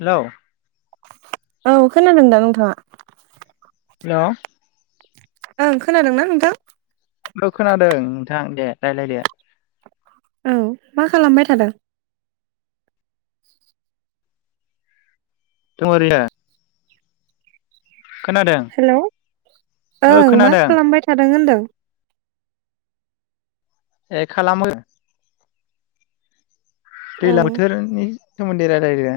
Hello औ खोनादों दा नोंथाङा? हेलौ ओं खोनादोंना नोंथां? ओ खोनादों नोंथां दे रायलायदो औ मा खालामबाय थादों? दं ओरैयो हेलौ ओ ओं मा खोनादों खालामबाय थादों होनदों? [inaudible] ए खालाम म औ दैज्लां बोथोरनि सोमोनन्दै रायलायनो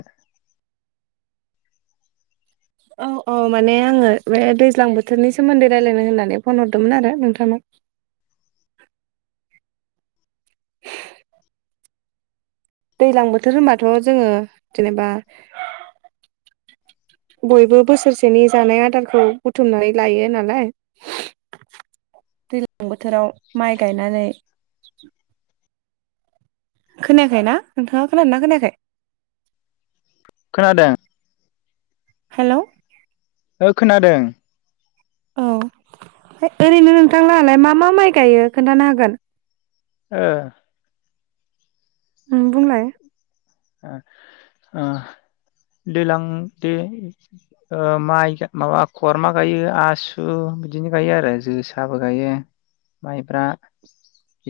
औ औ माने आङो बे दैज्लां बोथोरनि सोमोन्दै रायजलायनो होननानै फन हरदोंमोन आरो नोंथांनाव दैलां बोथोर होनबाथ' जोङो जेनेबा बयबो बोसोरसेनि जानाय आदारखौ बुथुमनानै लायो नालाय दैज्लां बोथोराव माइ गायनानै खोनायाखै ना नोंथाङा खोनादों ना खोनायाखै? खोनादों हेलौ ओ खोनादों औ ओरैनो नोंथांलाहालाय मा मा माइ गायो खोन्थानो हागोन? ओ ओं बुंलाय ओ दैज्लां दै माइ ओ माबा खरमा गायो आसु बिदिनो गायो आरो जोसाबो गायो माइब्रा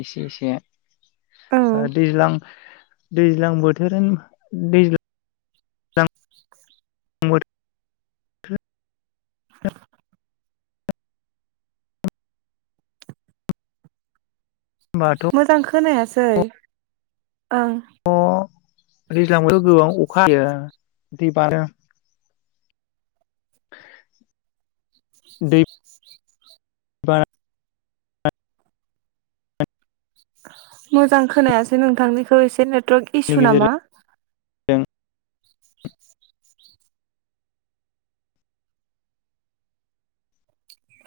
एसे एसे औ दैज्लां दैज्लां बोथ बोधोरोम दैज्लां [unintelligible] [inaudible] होनबाथ' मोजां खोनायासै ओं अ दैज्लां [unintelligible] [unintelligible] [inaudible] दैेप बारा मोजां खोनायासै नोंथांनिखौ एसे ड्रग इसु गेजेरजों नामा जों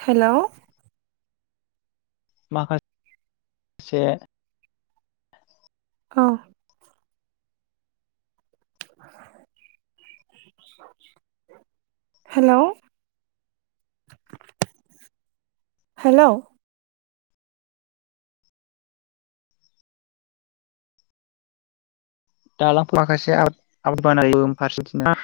हेल' माखाासे औ हेलौ हेलौ दालां माखासे आब बान फारसेथिं